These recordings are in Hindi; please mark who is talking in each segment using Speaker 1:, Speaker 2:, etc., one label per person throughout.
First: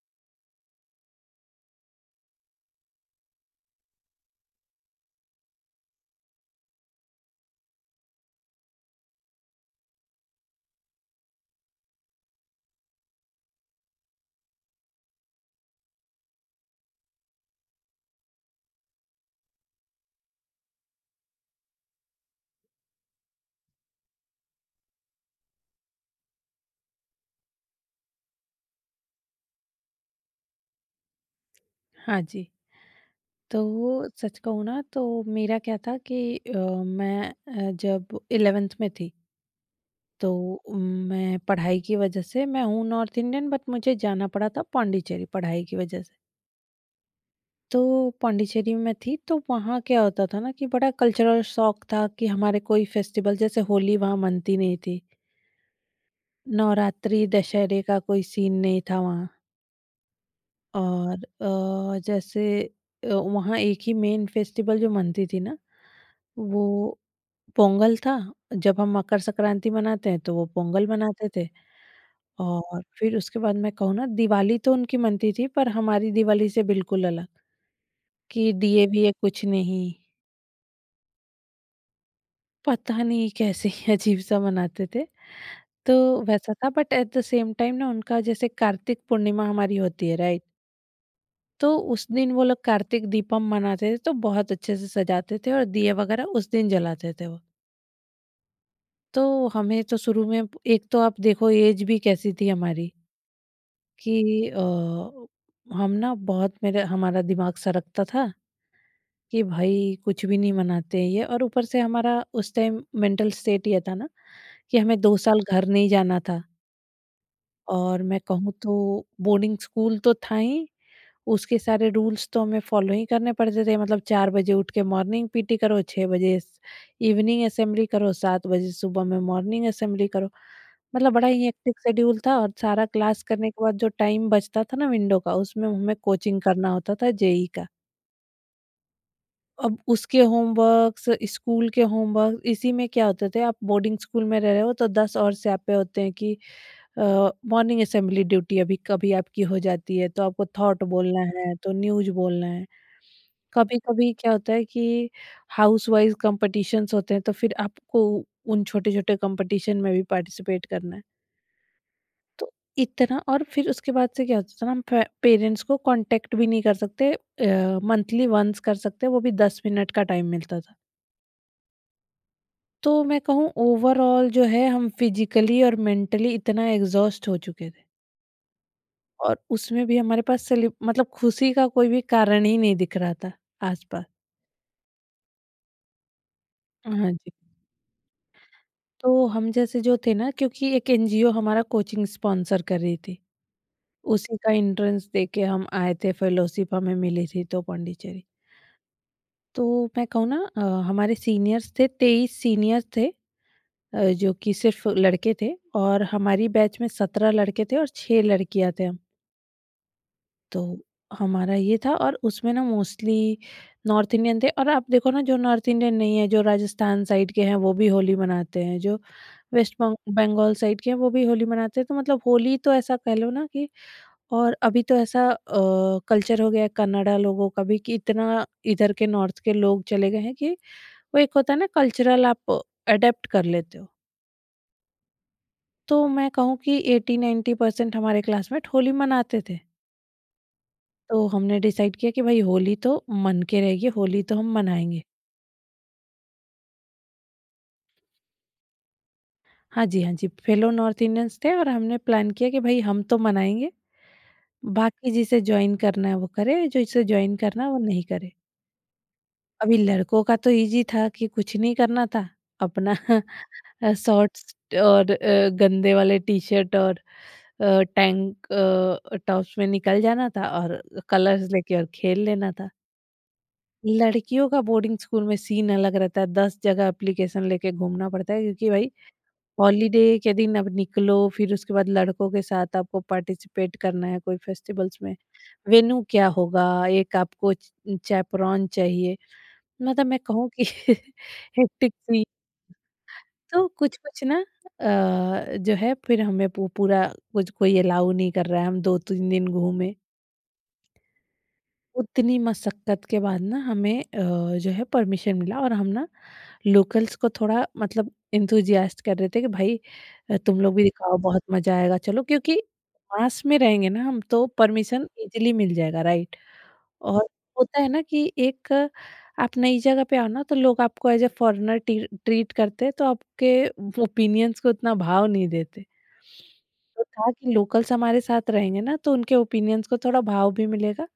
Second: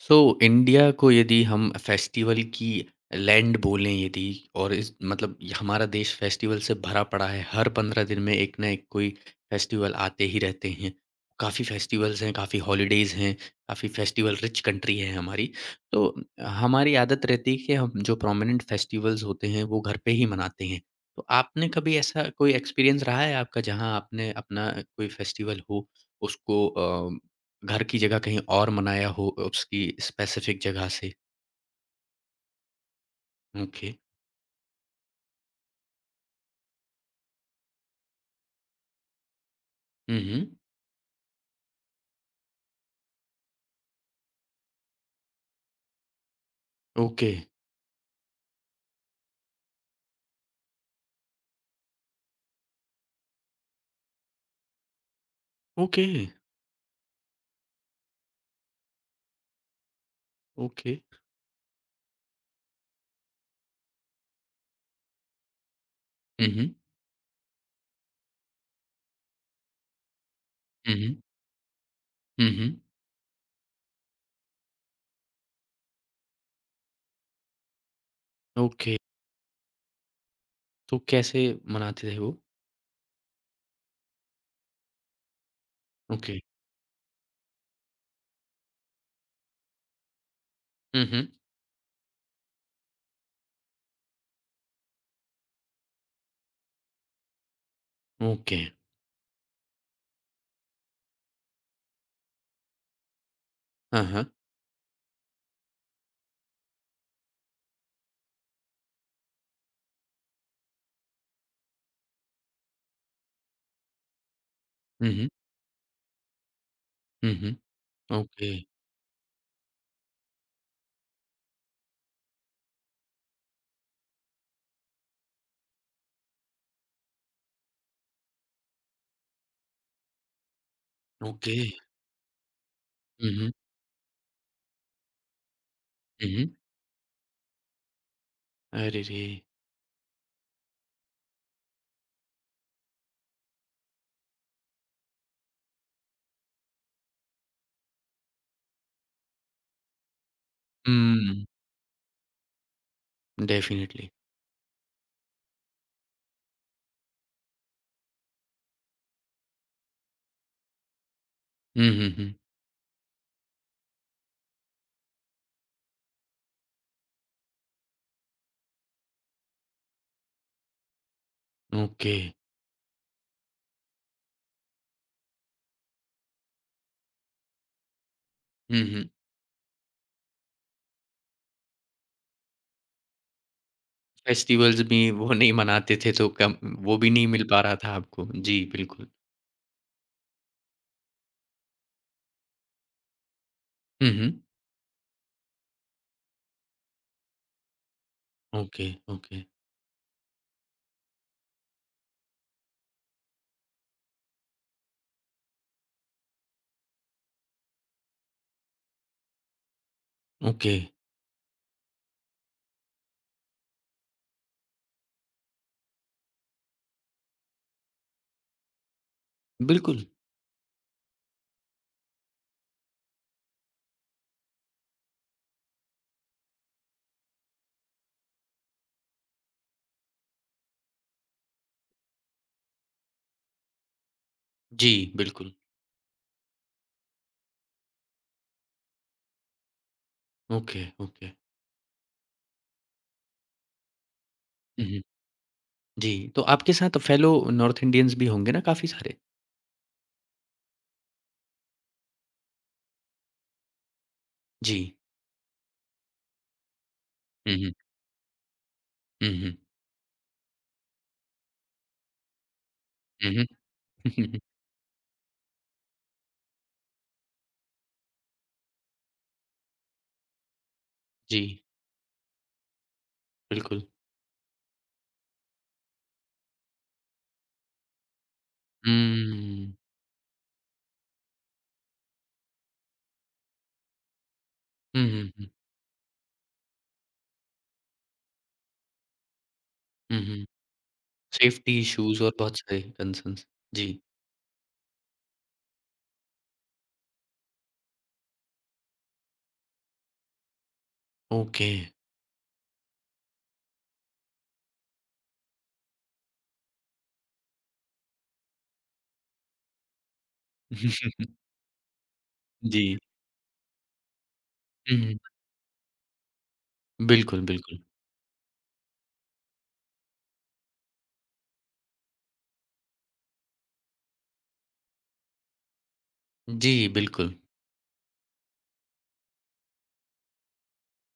Speaker 1: So, इंडिया को यदि हम फेस्टिवल की लैंड बोलें, यदि और इस मतलब ये हमारा देश फेस्टिवल से भरा पड़ा है, हर पंद्रह दिन में एक ना एक कोई फेस्टिवल आते ही रहते हैं। काफ़ी फेस्टिवल्स हैं, काफ़ी हॉलीडेज़ हैं, काफ़ी फेस्टिवल रिच कंट्री है हमारी। तो हमारी आदत रहती है कि हम जो प्रोमिनेंट फेस्टिवल्स होते हैं वो घर पे ही मनाते हैं। तो आपने कभी ऐसा कोई एक्सपीरियंस रहा है आपका जहाँ आपने अपना कोई फेस्टिवल हो, उसको घर की जगह कहीं और मनाया हो उसकी स्पेसिफ़िक जगह से।
Speaker 2: हाँ जी। तो
Speaker 1: ओके।
Speaker 2: सच कहूँ ना तो मेरा क्या था कि मैं जब 11th में थी
Speaker 1: हुँ,
Speaker 2: तो
Speaker 1: हुँ।
Speaker 2: मैं पढ़ाई की वज़ह से मैं हूँ नॉर्थ इंडियन बट मुझे जाना पड़ा था पॉन्डिचेरी पढ़ाई की वज़ह से।
Speaker 1: ओके,
Speaker 2: तो पॉन्डिचेरी में थी तो वहाँ क्या होता था ना कि बड़ा कल्चरल शॉक था कि हमारे कोई फेस्टिवल जैसे होली वहाँ मनती नहीं थी।
Speaker 1: ओके,
Speaker 2: नवरात्रि, दशहरे का कोई सीन नहीं था वहाँ।
Speaker 1: ओके।
Speaker 2: और जैसे वहाँ एक ही मेन फेस्टिवल जो मनती थी ना
Speaker 1: हुँ, हुँ।
Speaker 2: वो पोंगल था। जब हम मकर संक्रांति मनाते हैं तो वो पोंगल
Speaker 1: हुँ, हुँ।
Speaker 2: मनाते थे।
Speaker 1: हुँ, हुँ।
Speaker 2: और फिर उसके बाद मैं कहूँ ना, दिवाली तो उनकी मनती थी पर हमारी दिवाली से बिल्कुल अलग, कि
Speaker 1: ओके,
Speaker 2: दिए-विए कुछ नहीं।
Speaker 1: तो कैसे मनाते थे वो?
Speaker 2: पता नहीं कैसे अजीब-सा मनाते थे। तो
Speaker 1: ओके।
Speaker 2: वैसा था but at the same time ना उनका जैसे कार्तिक पूर्णिमा हमारी होती है, राइट?
Speaker 1: हुँ, हुँ।
Speaker 2: तो उस दिन वो लोग कार्तिक दीपम मनाते थे, तो बहुत अच्छे से सजाते थे और दिए वगैरह उस दिन जलाते थे वो।
Speaker 1: ओके।
Speaker 2: तो हमें तो शुरू में एक तो आप देखो ऐज भी कैसी थी हमारी।
Speaker 1: हाँ,
Speaker 2: कि
Speaker 1: हाँ।
Speaker 2: हम ना बहुत मेरे हमारा दिमाग सरकता था कि भाई कुछ भी नहीं मनाते हैं ये। और ऊपर से हमारा उस टाइम मेंटल स्टेट ये था ना कि हमें
Speaker 1: हुँ,
Speaker 2: दो
Speaker 1: हुँ।
Speaker 2: साल घर नहीं जाना था।
Speaker 1: हुँ, हुँ।
Speaker 2: और मैं
Speaker 1: ओके,
Speaker 2: कहूँ तो बोर्डिंग स्कूल तो था ही, उसके सारे रूल्स तो हमें फॉलो ही करने पड़ते थे। मतलब 4 बजे उठ के मॉर्निंग पीटी करो, 6 बजे स इवनिंग असेंबली करो, 7 बजे सुबह में मॉर्निंग असेंबली करो। मतलब बड़ा ही
Speaker 1: ओके।
Speaker 2: हेक्टिक शेड्यूल था, और सारा क्लास
Speaker 1: हुँ,
Speaker 2: करने
Speaker 1: हुँ।
Speaker 2: के बाद जो टाइम बचता था ना विंडो का, उसमें हमें
Speaker 1: हुँ,
Speaker 2: कोचिंग
Speaker 1: हुँ।
Speaker 2: करना होता था जेईई का।
Speaker 1: अरे रे!
Speaker 2: अब उसके होमवर्क्स, स्कूल के होमवर्क इसी में क्या होते थे, आप बोर्डिंग स्कूल में रह रहे हो तो 10 और स्यापे होते हैं कि मॉर्निंग असेंबली ड्यूटी अभी कभी आपकी हो जाती है तो आपको थॉट बोलना
Speaker 1: हुँ,
Speaker 2: है, तो न्यूज़ बोलना है।
Speaker 1: डेफ़िनिटली।
Speaker 2: कभी-कभी क्या होता है कि हाउस वाइज़ कॉम्पिटिशन्स होते हैं, तो फिर आपको उन छोटे-छोटे कॉम्पिटिशन में भी पार्टिसिपेट करना है।
Speaker 1: हुँ, हुँ, हुँ।
Speaker 2: तो इतना, और फिर उसके बाद से क्या होता था ना, हम फे पेरेंट्स को कॉन्टैक्ट भी नहीं कर सकते। मंथली वन्स कर सकते, वो भी 10 मिनट का टाइम मिलता था।
Speaker 1: ओके।
Speaker 2: तो मैं कहूँ ओवरऑल जो है हम फिज़िकली और मेंटली इतना एग्ज़ॉस्ट हो चुके थे।
Speaker 1: हुँ, हुँ।
Speaker 2: और उसमें भी हमारे पास सेलि मतलब खुशी का कोई भी कारण ही नहीं दिख रहा था आस-पास।
Speaker 1: फेस्टिवल्स भी वो नहीं मनाते थे तो कम, वो भी
Speaker 2: हाँ
Speaker 1: नहीं
Speaker 2: जी।
Speaker 1: मिल पा रहा था आपको। जी, बिल्कुल।
Speaker 2: तो हम जैसे जो थे ना, क्योंकि एक एनजीओ हमारा कोचिंग स्पॉन्सर कर रही थी।
Speaker 1: हुँ, हुँ।
Speaker 2: उसी का एंट्रेंस दे के हम आए थे, फेलोशिप हमें मिली थी तो पॉन्डिचेरी।
Speaker 1: ओके, ओके,
Speaker 2: तो मैं कहूँ ना हमारे सीनियर्स थे, 23 सीनियर थे जो कि सिर्फ़ लड़के थे। और हमारी बैच में 17 लड़के थे और 6 लड़कियाँ थे हम। तो
Speaker 1: ओके।
Speaker 2: हमारा ये था, और उसमें ना मोस्टली नॉर्थ इंडियन थे। और आप देखो ना जो नॉर्थ इंडियन नहीं है, जो राजस्थान साइड के हैं वो भी होली मनाते हैं, जो वेस्ट
Speaker 1: बिल्कुल।
Speaker 2: बंगाल साइड के हैं वो भी होली मनाते हैं। तो मतलब होली तो ऐसा कह लो ना कि और अभी तो ऐसा कल्चर हो गया है कन्नड़ा लोगों का भी कि इतना इधर के नॉर्थ के लोग चले गए हैं, कि वो एक होता है ना कल्चरल आप अडैप्ट कर लेते हो।
Speaker 1: जी, बिल्कुल।
Speaker 2: तो मैं कहूँ कि 80-90% हमारे क्लासमेट होली मनाते थे।
Speaker 1: ओके,
Speaker 2: तो
Speaker 1: ओके।
Speaker 2: हमने डिसाइड किया कि भाई होली तो मन के रहेगी, होली तो हम
Speaker 1: हुँ, हुँ।
Speaker 2: मनाएँगे।
Speaker 1: जी, तो आपके साथ फेलो नॉर्थ इंडियंस भी होंगे ना काफ़ी सारे?
Speaker 2: हाँ जी, हाँ जी, फेलो नॉर्थ इंडियंस थे और हमने प्लान किया कि भाई हम तो मनाएँगे,
Speaker 1: जी।
Speaker 2: बाकी जिसे जॉइन करना है वो करे, जिसे जॉइन
Speaker 1: हुँ,
Speaker 2: करना है
Speaker 1: हुँ।
Speaker 2: वो नहीं करे।
Speaker 1: हुँ, हुँ।
Speaker 2: अभी लड़कों का तो ईज़ी था कि कुछ नहीं करना था, अपना
Speaker 1: हुँ, हुँ।
Speaker 2: शॉर्ट्स और गंदे वाले टी-शर्ट और टैंक टॉप्स में निकल जाना था और
Speaker 1: जी,
Speaker 2: कलर्स लेके और खेल लेना था।
Speaker 1: बिल्कुल।
Speaker 2: लड़कियों का बोर्डिंग स्कूल में सीन अलग रहता है, 10 जगह एप्लीकेशन लेके घूमना पड़ता है क्योंकि भाई
Speaker 1: हुँ।
Speaker 2: हॉलीडे के दिन अब निकलो, फिर उसके बाद लड़कों के साथ आपको पार्टिसिपेट करना है कोई फेस्टिवल्स
Speaker 1: हुँ,
Speaker 2: में।
Speaker 1: हुँ, हुँ।
Speaker 2: वेन्यू क्या होगा? एक आपको च चैपरॉन चाहिए। मतलब
Speaker 1: हुँ,
Speaker 2: मैं
Speaker 1: हुँ।
Speaker 2: कहूँ कि
Speaker 1: सेफ्टी
Speaker 2: हेक्टिक
Speaker 1: इश्यूज़
Speaker 2: सी।
Speaker 1: और बहुत सारे कंसर्न्स।
Speaker 2: तो
Speaker 1: जी,
Speaker 2: कुछ-कुछ ना जो है, फिर हमें पू पूरा कुछ कोई अलाउ नहीं कर रहा है, हम 2-3 दिन घूमे।
Speaker 1: ओके।
Speaker 2: उतनी मशक्कत के बाद ना हमें जो है परमिशन मिला, और हम ना लोकल्स को थोड़ा मतलब एंथुसियास्ट कर रहे थे कि भाई तुम लोग भी दिखाओ, बहुत मजा आएगा, चलो, क्योंकि
Speaker 1: जी।
Speaker 2: मास में रहेंगे ना हम तो
Speaker 1: हुँ,
Speaker 2: परमिशन
Speaker 1: हुँ।
Speaker 2: इजीली मिल जाएगा, राइट? और
Speaker 1: बिल्कुल, बिल्कुल।
Speaker 2: होता है ना कि एक आप नई जगह पे आओ ना तो लोग आपको एज ए फॉरेनर टी ट्रीट करते हैं, तो आपके ओपिनियंस को उतना भाव नहीं देते।
Speaker 1: जी,
Speaker 2: तो था
Speaker 1: बिल्कुल,
Speaker 2: कि लोकल्स हमारे साथ रहेंगे ना तो उनके ओपिनियंस को थोड़ा भाव भी मिलेगा,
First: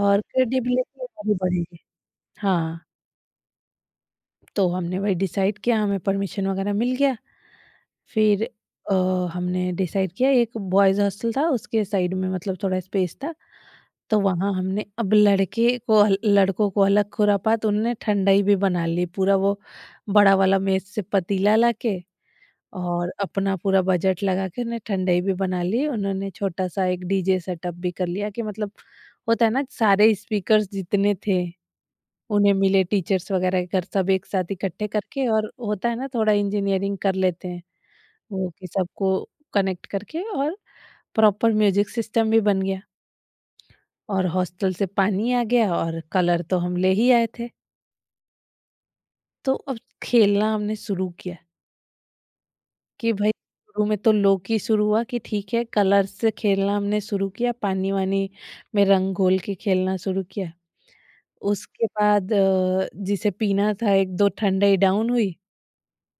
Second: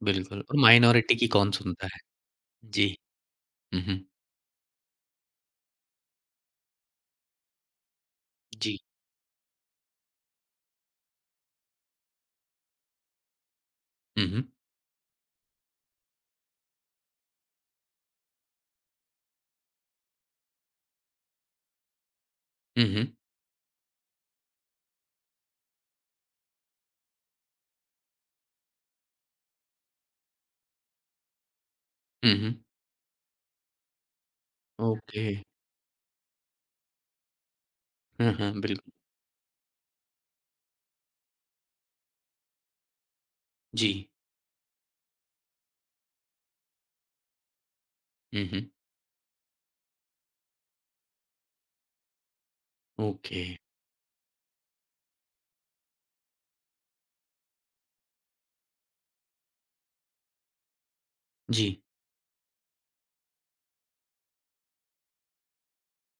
Speaker 2: और
Speaker 1: बिल्कुल। और
Speaker 2: क्रेडिबिलिटी
Speaker 1: माइनॉरिटी की
Speaker 2: हमारी
Speaker 1: कौन
Speaker 2: बढ़ेगी।
Speaker 1: सुनता है?
Speaker 2: हाँ।
Speaker 1: जी। हुँ, हुँ।
Speaker 2: तो हमने वही डिसाइड किया, हमें परमिशन वगैरह मिल गया। फिर
Speaker 1: जी।
Speaker 2: अ, हमने डिसाइड किया, एक बॉयज़ हॉस्टल था, उसके साइड में मतलब थोड़ा स्पेस था, तो
Speaker 1: हुँ, हुँ।
Speaker 2: वहाँ हमने अब लड़के को अल लड़कों को अलग खुरापात, उनने ठंडाई भी बना ली, पूरा वो बड़ा वाला मेज़ से पतीला लाके
Speaker 1: हुँ, हुँ।
Speaker 2: और अपना पूरा बजट लगा के उन्हें ठंडाई भी बना ली। उन्होंने छोटा-सा एक डीजे सेटअप भी कर लिया कि, मतलब होता है ना सारे स्पीकर्स जितने थे
Speaker 1: हुँ,
Speaker 2: उन्हें
Speaker 1: हुँ।
Speaker 2: मिले टीचर्स वगैरह के घर, सब एक साथ इकट्ठे
Speaker 1: ओके।
Speaker 2: करके, और होता है ना थोड़ा इंजीनियरिंग कर लेते हैं
Speaker 1: हुँ, हुँ,
Speaker 2: वो, कि
Speaker 1: बिल्कुल।
Speaker 2: सबको कनेक्ट करके, और प्रॉपर म्यूजिक सिस्टम भी बन गया।
Speaker 1: जी।
Speaker 2: और हॉस्टल से पानी आ गया और कलर तो हम ले ही आए थे।
Speaker 1: हुँ, हुँ।
Speaker 2: तो अब खेलना हमने शुरू किया कि भाई,
Speaker 1: ओके।
Speaker 2: शुरू में तो लो की शुरू हुआ कि ठीक है कलर से खेलना हमने शुरू किया, पानी वानी में रंग घोल के खेलना शुरू किया।
Speaker 1: जी,
Speaker 2: उसके बाद जिसे पीना था, एक दो ठंडाई डाउन हुई,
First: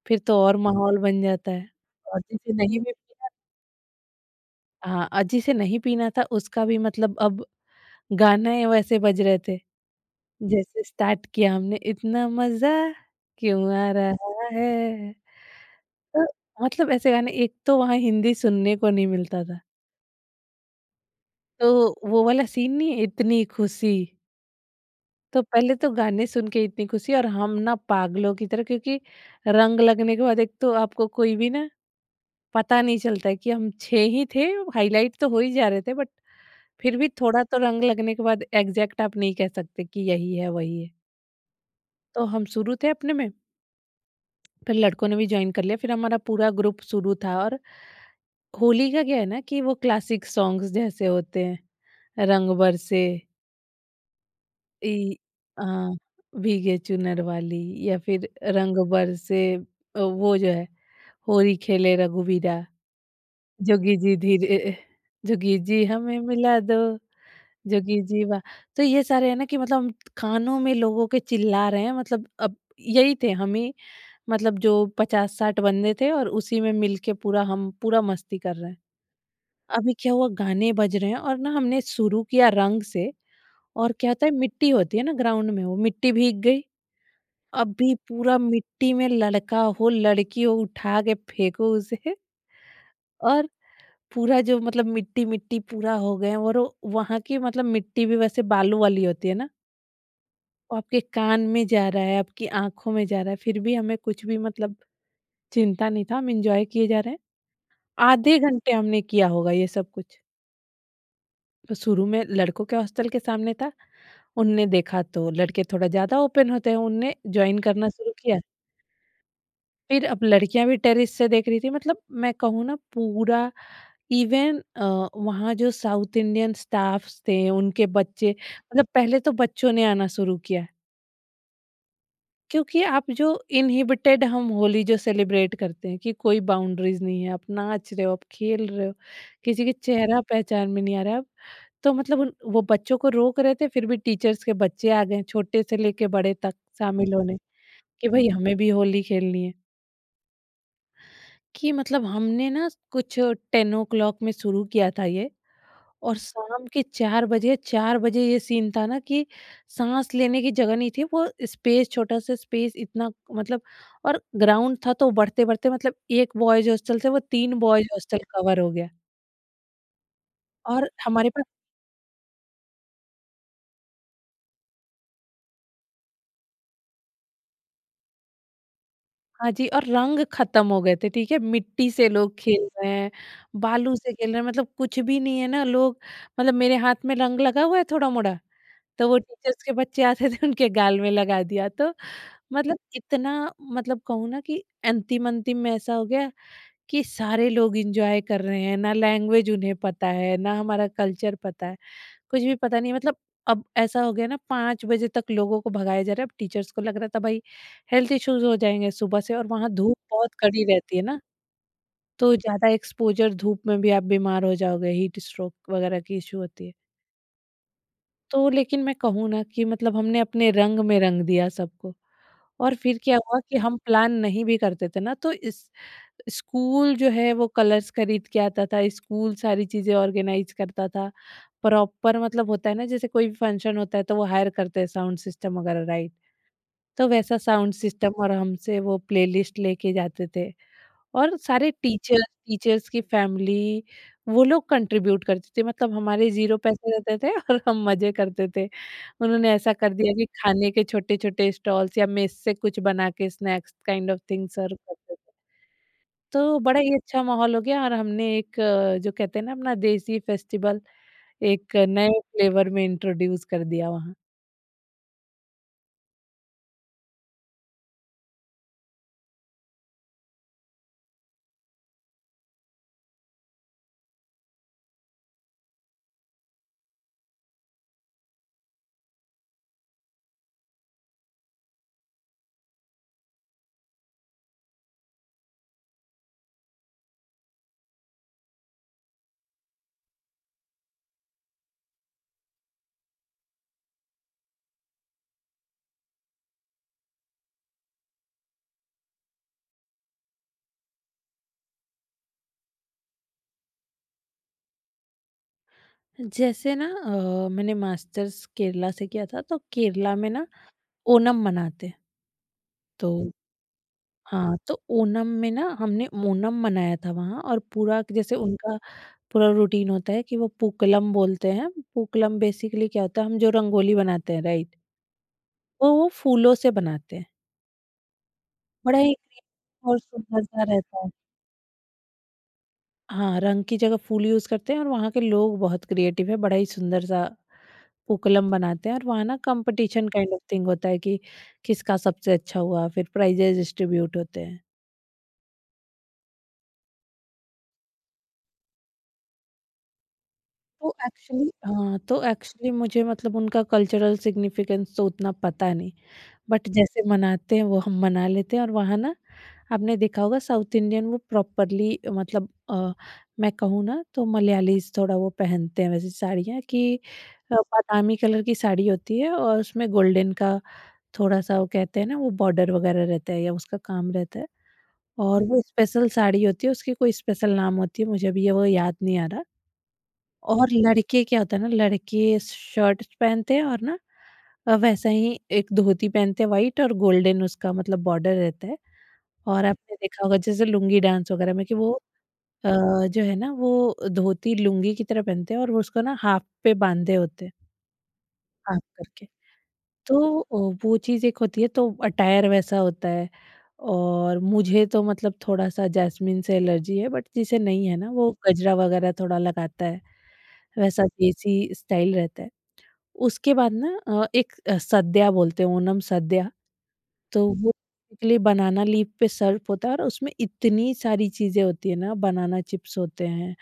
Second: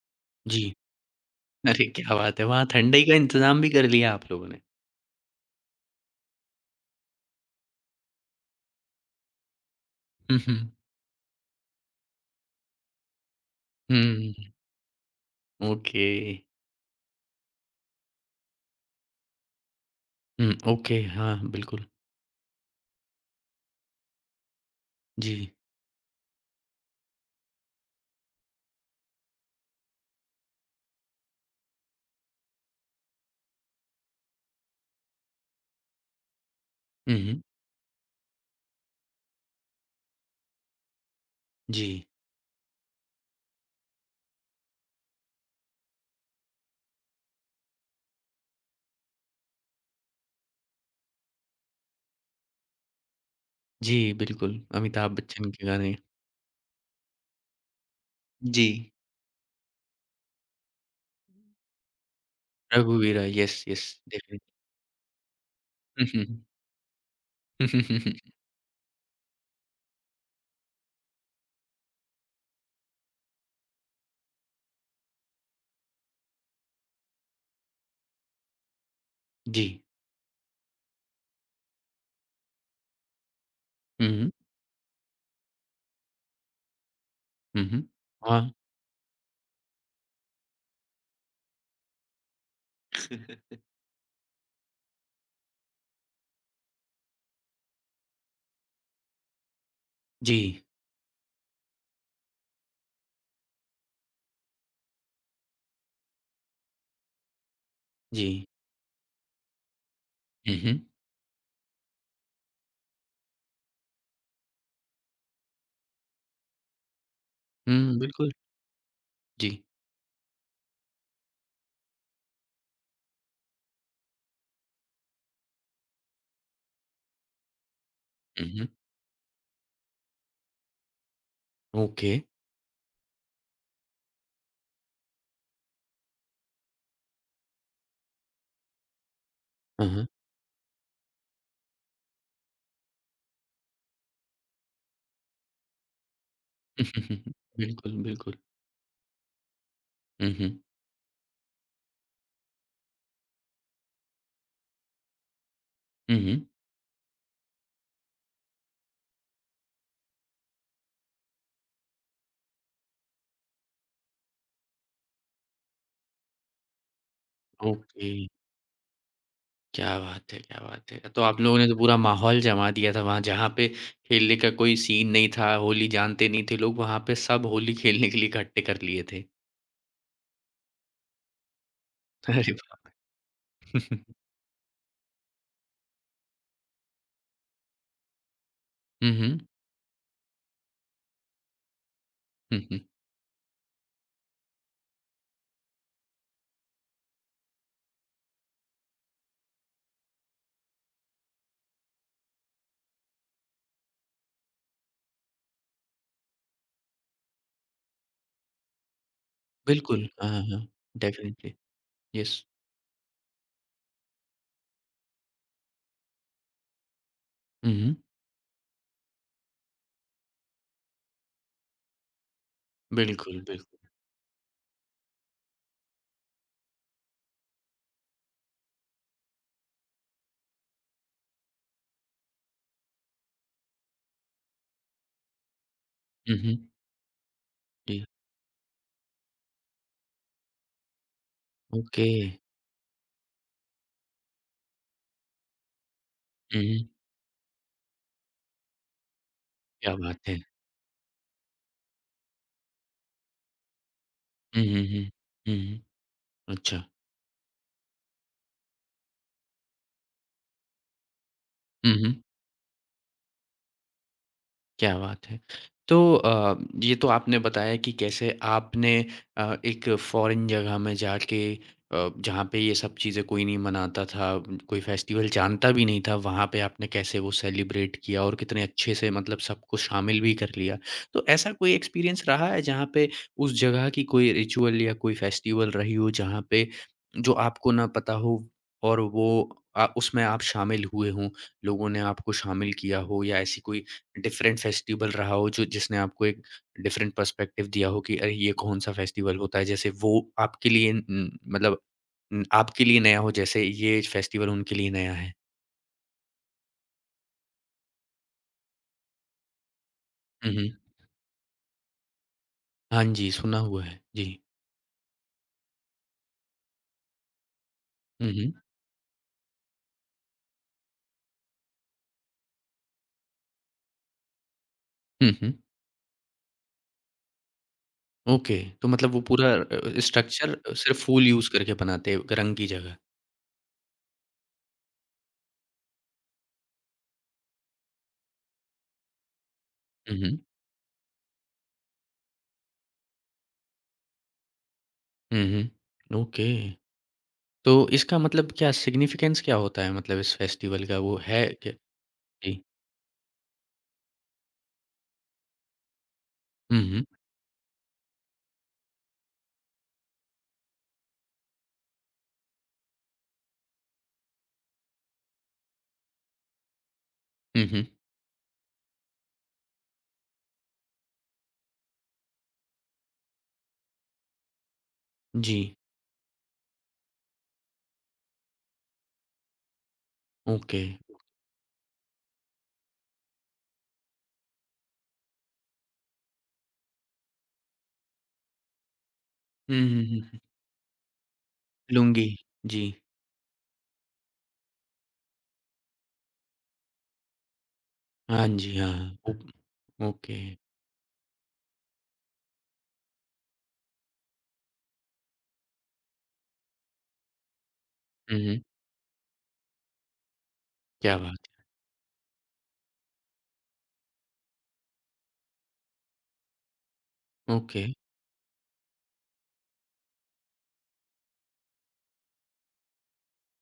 Speaker 2: फिर तो और
Speaker 1: जी।
Speaker 2: माहौल बन जाता है।
Speaker 1: अरे क्या
Speaker 2: और
Speaker 1: बात है!
Speaker 2: जिसे
Speaker 1: वहाँ
Speaker 2: नहीं भी
Speaker 1: ठंडाई का
Speaker 2: पीना,
Speaker 1: इंतज़ाम भी कर लिया आप लोगों ने।
Speaker 2: हाँ, और जिसे नहीं पीना था उसका भी मतलब अब गाने वैसे बज रहे थे।
Speaker 1: हुँ, हुँ।
Speaker 2: जैसे स्टार्ट किया हमने, इतना मज़ा क्यों आ रहा
Speaker 1: हुँ,
Speaker 2: है।
Speaker 1: ओके।
Speaker 2: तो मतलब ऐसे गाने, एक तो वहाँ हिंदी सुनने को नहीं मिलता था।
Speaker 1: हुँ, ओके, हाँ,
Speaker 2: तो
Speaker 1: बिल्कुल।
Speaker 2: वो वाला सीन नहीं, इतनी खुशी।
Speaker 1: जी।
Speaker 2: तो पहले तो गाने सुन के इतनी खुशी, और हम ना पागलों की तरह, क्योंकि रंग लगने के बाद एक तो आपको कोई भी ना पता नहीं चलता है कि हम 6 ही थे, हाइलाइट तो हो ही जा रहे थे, बट फिर भी
Speaker 1: हुँ, हुँ।
Speaker 2: थोड़ा तो रंग लगने के बाद एग्ज़ैक्ट आप नहीं कह सकते कि यही है, वही है।
Speaker 1: जी।
Speaker 2: तो हम शुरू थे अपने में, फिर लड़कों ने भी जॉइन कर लिया, फिर हमारा पूरा ग्रुप शुरू था। और होली का क्या है ना कि वो क्लासिक सॉन्ग्स जैसे होते हैं, रंग बरसे,
Speaker 1: जी, बिल्कुल,
Speaker 2: ई
Speaker 1: अमिताभ बच्चन
Speaker 2: अ,
Speaker 1: के गाने।
Speaker 2: भीगे चुनर वाली, या फिर
Speaker 1: जी,
Speaker 2: रंग बरसे, वो जो है होली खेले रघुवीरा,
Speaker 1: रघुवीरा, यस, यस,
Speaker 2: जोगी जी
Speaker 1: डेफिनिटली।
Speaker 2: धीरे, जोगी जी
Speaker 1: हुँ,
Speaker 2: हमें
Speaker 1: हुँ।
Speaker 2: मिला दो। जोगी जी, वाह! तो ये सारे है ना कि मतलब हम कानों में लोगों के चिल्ला रहे हैं, मतलब अब यही थे हम ही, मतलब जो 50-60 बंदे थे और उसी में मिलके पूरा हम पूरा मस्ती कर रहे हैं।
Speaker 1: जी।
Speaker 2: अभी क्या हुआ, गाने बज रहे हैं और ना हमने शुरू किया रंग से, और
Speaker 1: हुँ,
Speaker 2: क्या होता
Speaker 1: हुँ।
Speaker 2: है मिट्टी होती है ना ग्राउंड में, वो मिट्टी भीग गई।
Speaker 1: हुँ, हुँ।
Speaker 2: अभी पूरा
Speaker 1: हाँ,
Speaker 2: मिट्टी में लड़का हो, लड़की हो, उठा के फेंको उसे, और पूरा जो मतलब मिट्टी-मिट्टी पूरा हो गए, और वहाँ की मतलब मिट्टी भी वैसे बालू वाली होती है ना,
Speaker 1: जी,
Speaker 2: वो आपके कान में जा रहा है, आपकी आँखों में जा रहा है, फिर भी हमें कुछ भी मतलब चिंता नहीं था, हम एन्जॉय किए जा रहे हैं।
Speaker 1: जी।
Speaker 2: आधे घंटे हमने किया होगा ये सब कुछ।
Speaker 1: हुँ, हुँ।
Speaker 2: तो शुरू में लड़कों के हॉस्टल के सामने था, उनने देखा तो लड़के थोड़ा ज़्यादा ओपन होते हैं, उनने जॉइन करना
Speaker 1: हुँ,
Speaker 2: शुरू
Speaker 1: बिल्कुल।
Speaker 2: किया।
Speaker 1: जी।
Speaker 2: फिर अब लड़कियाँ भी टेरेस से देख रही थी, मतलब मैं कहूँ ना पूरा इवन वहाँ जो साउथ इंडियन स्टाफ्स थे, उनके बच्चे,
Speaker 1: हुँ, हुँ।
Speaker 2: मतलब पहले तो बच्चों ने आना शुरू किया।
Speaker 1: ओके।
Speaker 2: क्योंकि आप जो इनहिबिटेड हम होली जो सेलिब्रेट करते हैं कि कोई बाउंड्रीज नहीं है, आप नाच रहे हो, आप खेल रहे हो, किसी के
Speaker 1: हाँ,
Speaker 2: चेहरा पहचान में नहीं आ रहा है, आप, तो मतलब वो बच्चों को रोक रहे थे, फिर भी टीचर्स के बच्चे आ गए छोटे से लेके बड़े तक शामिल
Speaker 1: हाँ।
Speaker 2: होने,
Speaker 1: बिल्कुल,
Speaker 2: कि भाई
Speaker 1: बिल्कुल।
Speaker 2: हमें भी होली खेलनी है।
Speaker 1: हुँ, हुँ।
Speaker 2: कि मतलब हमने ना कुछ 10 o'clock में शुरू किया था ये,
Speaker 1: हुँ,
Speaker 2: और
Speaker 1: हुँ। हुँ।
Speaker 2: शाम के 4 बजे 4 बजे ये सीन था ना कि साँस लेने की जगह नहीं थी, वो स्पेस, छोटा सा स्पेस इतना, मतलब, और ग्राउंड था तो बढ़ते-बढ़ते मतलब एक बॉयज़ हॉस्टल से वो 3 बॉयज़
Speaker 1: ओके,
Speaker 2: हॉस्टल कवर हो गया।
Speaker 1: क्या बात है, क्या
Speaker 2: और
Speaker 1: बात है! तो
Speaker 2: हमारे
Speaker 1: आप
Speaker 2: पास,
Speaker 1: लोगों ने तो पूरा माहौल जमा दिया था वहाँ, जहाँ पे खेलने का कोई सीन नहीं था, होली जानते नहीं थे लोग, वहाँ पे सब होली खेलने के लिए इकट्ठे कर लिए थे।
Speaker 2: हाँ जी, और रंग ख़त्म हो गए थे, ठीक है? मिट्टी से लोग
Speaker 1: अरे
Speaker 2: खेल
Speaker 1: वाह!
Speaker 2: रहे हैं, बालू से खेल रहे हैं, मतलब कुछ भी नहीं है ना लोग। मतलब मेरे हाथ में रंग लगा हुआ है थोड़ा-मोड़ा, तो
Speaker 1: हुँ,
Speaker 2: वो
Speaker 1: हुँ।
Speaker 2: टीचर्स के बच्चे आते थे उनके गाल में लगा दिया, तो
Speaker 1: हुँ,
Speaker 2: मतलब
Speaker 1: हुँ।
Speaker 2: इतना मतलब कहूँ ना कि अंतिम-अंतिम में ऐसा हो गया कि सारे लोग एन्जॉय कर रहे हैं, ना लैंग्वेज उन्हें पता है, ना हमारा कल्चर पता है, कुछ भी पता नहीं है। मतलब अब ऐसा हो गया ना 5 बजे तक लोगों को भगाया जा रहा है, अब टीचर्स को लग रहा था भाई हेल्थ इश्यूज़ हो जाएँगे सुबह से और वहाँ धूप
Speaker 1: बिल्कुल, हाँ,
Speaker 2: बहुत
Speaker 1: हाँ,
Speaker 2: कड़ी
Speaker 1: हाँ।
Speaker 2: रहती है ना,
Speaker 1: डेफ़िनिटली,
Speaker 2: तो
Speaker 1: येस।
Speaker 2: ज़्यादा एक्सपोज़र धूप में भी आप बीमार हो जाओगे, हीट स्ट्रोक वगैरह की इश्यू होती है।
Speaker 1: हुँ, हुँ।
Speaker 2: तो लेकिन मैं कहूँ ना कि मतलब हमने अपने रंग में रंग दिया सबको। और फिर क्या हुआ
Speaker 1: बिल्कुल,
Speaker 2: कि
Speaker 1: बिल्कुल।
Speaker 2: हम प्लान नहीं भी करते थे ना तो इस स्कूल जो है वो कलर्स खरीद के आता था। स्कूल सारी चीज़ें ऑर्गेनाइज करता था प्रॉपर। मतलब होता है ना जैसे कोई भी फंक्शन होता है तो वो हायर करते हैं साउंड सिस्टम वगैरह, राइट?
Speaker 1: हुँ, हुँ।
Speaker 2: तो वैसा साउंड
Speaker 1: जी,
Speaker 2: सिस्टम और हमसे वो प्लेलिस्ट लेके जाते थे और सारे
Speaker 1: ओके।
Speaker 2: टीचर्स टीचर्स की फैमिली वो लोग कंट्रीब्यूट करते थे। मतलब हमारे 0
Speaker 1: हुँ, हुँ।
Speaker 2: पैसे रहते थे और हम मज़े करते थे। उन्होंने ऐसा
Speaker 1: क्या
Speaker 2: कर दिया
Speaker 1: बात
Speaker 2: कि
Speaker 1: है!
Speaker 2: खाने के छोटे-छोटे स्टॉल्स या मेस से कुछ बना के स्नैक्स काइंड ऑफ थिंग
Speaker 1: हुँ,
Speaker 2: सर्व
Speaker 1: हुँ, हुँ।
Speaker 2: करते थे।
Speaker 1: हुँ, हुँ।
Speaker 2: तो बड़ा
Speaker 1: अच्छा।
Speaker 2: ही अच्छा माहौल हो गया और हमने एक जो कहते हैं ना अपना देसी फेस्टिवल एक
Speaker 1: हुँ,
Speaker 2: नए
Speaker 1: हुँ।
Speaker 2: फ्लेवर में इंट्रोड्यूस कर दिया वहाँ।
Speaker 1: क्या बात है! तो ये तो आपने बताया कि कैसे आपने एक फ़ॉरेन जगह में जाके, जहाँ पे ये सब चीज़ें कोई नहीं मनाता था, कोई फेस्टिवल जानता भी नहीं था, वहाँ पे आपने कैसे वो सेलिब्रेट किया और कितने अच्छे से मतलब सबको शामिल भी कर लिया। तो ऐसा कोई एक्सपीरियंस रहा है जहाँ पे उस जगह की कोई रिचुअल या कोई फेस्टिवल रही हो, जहाँ पे जो आपको ना पता हो, और वो उसमें आप शामिल हुए हों, लोगों ने आपको शामिल किया हो, या ऐसी कोई डिफरेंट फेस्टिवल रहा हो जो जिसने आपको एक डिफरेंट पर्सपेक्टिव दिया हो कि अरे ये कौन सा फेस्टिवल होता है, जैसे वो आपके लिए न- मतलब आपके लिए नया हो, जैसे ये फेस्टिवल उनके लिए नया है।
Speaker 2: जैसे ना मैंने मास्टर्स केरला से किया था तो केरला में ना
Speaker 1: हुँ,
Speaker 2: ओणम मनाते हैं।
Speaker 1: हाँ
Speaker 2: तो
Speaker 1: जी सुना हुआ है जी।
Speaker 2: हाँ, तो ओणम में ना हमने ओणम मनाया था वहाँ और पूरा जैसे
Speaker 1: हम्म।
Speaker 2: उनका पूरा रूटीन होता है कि वो पूक्कलम बोलते हैं। पूक्कलम बेसिकली क्या होता है, हम जो रंगोली बनाते हैं राइट?
Speaker 1: हम्म,
Speaker 2: वो फूलों से बनाते हैं।
Speaker 1: ओके। तो
Speaker 2: बड़ा
Speaker 1: मतलब
Speaker 2: ही
Speaker 1: वो पूरा
Speaker 2: creative और
Speaker 1: स्ट्रक्चर
Speaker 2: सुंदर-सा
Speaker 1: सिर्फ
Speaker 2: रहता है।
Speaker 1: फूल यूज करके बनाते हैं रंग की जगह?
Speaker 2: हाँ, रंग की जगह फूल यूज़ करते हैं और वहाँ के लोग बहुत क्रिएटिव है, बड़ा ही सुंदर-सा पूक्कलम बनाते हैं और वहाँ ना competition kind
Speaker 1: hmm.
Speaker 2: Of thing होता है कि किसका सबसे अच्छा हुआ, फिर प्राइज़ेज़ डिस्ट्रीब्यूट होते हैं।
Speaker 1: Hmm, okay. तो इसका मतलब क्या, सिग्निफिकेंस क्या होता है मतलब इस फेस्टिवल
Speaker 2: तो
Speaker 1: का वो है
Speaker 2: एक्चुअली
Speaker 1: क्या?
Speaker 2: हाँ, तो
Speaker 1: जी।
Speaker 2: एक्चुअली मुझे मतलब उनका कल्चरल सिग्निफिकेंस तो उतना पता नहीं। बट जैसे
Speaker 1: हम्म।
Speaker 2: मनाते हैं वो हम मना लेते हैं और वहाँ ना आपने देखा होगा साउथ इंडियन वो प्रॉपरली मतलब मैं कहूँ ना तो मलयालीज़ थोड़ा वो पहनते हैं वैसे साड़ियाँ कि
Speaker 1: हम्म।
Speaker 2: बादामी कलर की साड़ी होती है और उसमें गोल्डन का थोड़ा-सा वो कहते हैं ना वो बॉर्डर वगैरह रहता है या उसका काम रहता है। और
Speaker 1: जी।
Speaker 2: वो स्पेशल साड़ी होती है, उसकी कोई स्पेशल नाम होती है मुझे अभी ये वो याद नहीं आ रहा। और
Speaker 1: ओके।
Speaker 2: लड़के क्या होता है ना लड़के शर्ट पहनते हैं और ना वैसा ही एक धोती पहनते हैं, वाइट और गोल्डन उसका मतलब बॉर्डर रहता है। और
Speaker 1: हुँ,
Speaker 2: आपने
Speaker 1: हुँ, हुँ,
Speaker 2: देखा होगा
Speaker 1: हुँ।
Speaker 2: जैसे लुंगी डांस वगैरह में कि वो
Speaker 1: लुंगी,
Speaker 2: अ,
Speaker 1: जी।
Speaker 2: जो है ना वो धोती लुंगी की तरह पहनते हैं और वो उसको ना हाफ पे बांधे होते हैं,
Speaker 1: हाँ जी,
Speaker 2: हाफ
Speaker 1: हाँ।
Speaker 2: करके।
Speaker 1: Oh, okay.
Speaker 2: तो वो चीज़ एक होती है, तो अटायर वैसा होता है। और मुझे तो मतलब थोड़ा-सा जैस्मिन से एलर्जी है, बट जिसे नहीं है ना वो
Speaker 1: हुँ, हुँ।
Speaker 2: गजरा वगैरह थोड़ा लगाता है, वैसा
Speaker 1: क्या बात
Speaker 2: देसी स्टाइल रहता है। उसके बाद ना एक सद्या बोलते हैं, ओनम सद्या। तो
Speaker 1: है!
Speaker 2: वो
Speaker 1: ओके,
Speaker 2: बेसिकली बनाना लीफ पे सर्व होता है और उसमें इतनी सारी चीज़ें होती है ना, बनाना चिप्स होते हैं,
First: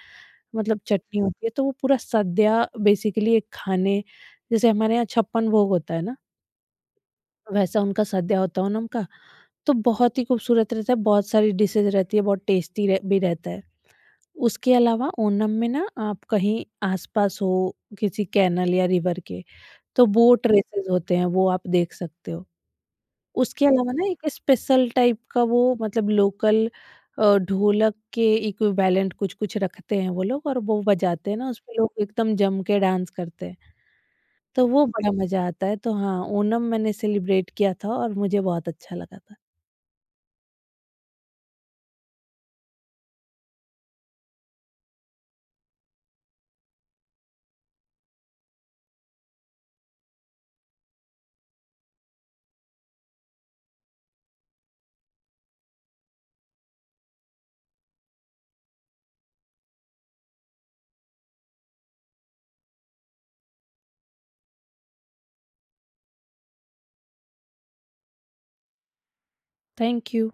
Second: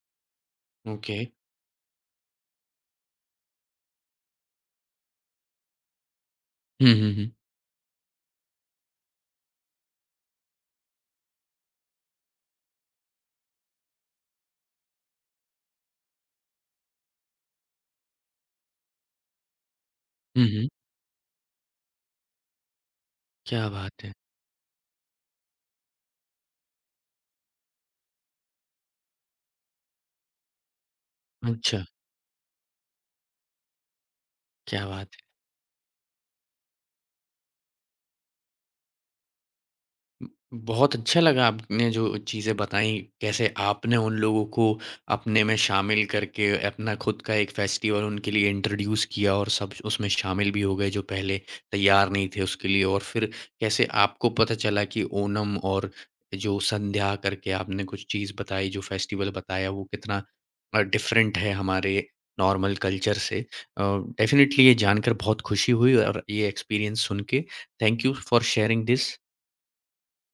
Speaker 2: मतलब
Speaker 1: ओके।
Speaker 2: चटनी होती है, तो वो पूरा सद्या बेसिकली एक खाने जैसे हमारे यहाँ छप्पन भोग होता है ना,
Speaker 1: हुँ, हुँ, हुँ।
Speaker 2: वैसा उनका सद्या होता है ओनम का। तो बहुत ही खूबसूरत रहता है, बहुत सारी डिशेज़ रहती है, बहुत टेस्टी रह भी रहता है। उसके अलावा ओनम में ना आप कहीं आस-पास हो किसी कैनल या रिवर के, तो
Speaker 1: हुँ,
Speaker 2: बोट
Speaker 1: हुँ।
Speaker 2: रेसेज़ होते हैं, वो आप देख सकते हो। उसके
Speaker 1: क्या
Speaker 2: अलावा
Speaker 1: बात
Speaker 2: ना
Speaker 1: है!
Speaker 2: एक स्पेशल टाइप का वो मतलब लोकल ढोलक के इक्विवेलेंट कुछ-कुछ रखते हैं वो लोग और वो बजाते हैं ना, उसपे
Speaker 1: अच्छा,
Speaker 2: लोग एकदम जम के डांस करते हैं, तो वो
Speaker 1: क्या बात
Speaker 2: बड़ा मज़ा आता है। तो हाँ, ओनम मैंने सेलिब्रेट किया था और मुझे बहुत अच्छा लगा था।
Speaker 1: बहुत अच्छा लगा आपने जो चीज़ें बताई, कैसे आपने उन लोगों को अपने में शामिल करके अपना खुद का एक फेस्टिवल उनके लिए इंट्रोड्यूस किया और सब उसमें शामिल भी हो गए जो पहले तैयार नहीं थे उसके लिए। और फिर कैसे आपको पता चला कि ओणम और जो संध्या करके आपने कुछ चीज़ बताई, जो फेस्टिवल बताया वो कितना डिफरेंट है हमारे नॉर्मल कल्चर से। डेफ़िनेटली ये जानकर बहुत खुशी हुई और ये एक्सपीरियंस सुन के। Thank you for sharing this.
Speaker 2: Thank you.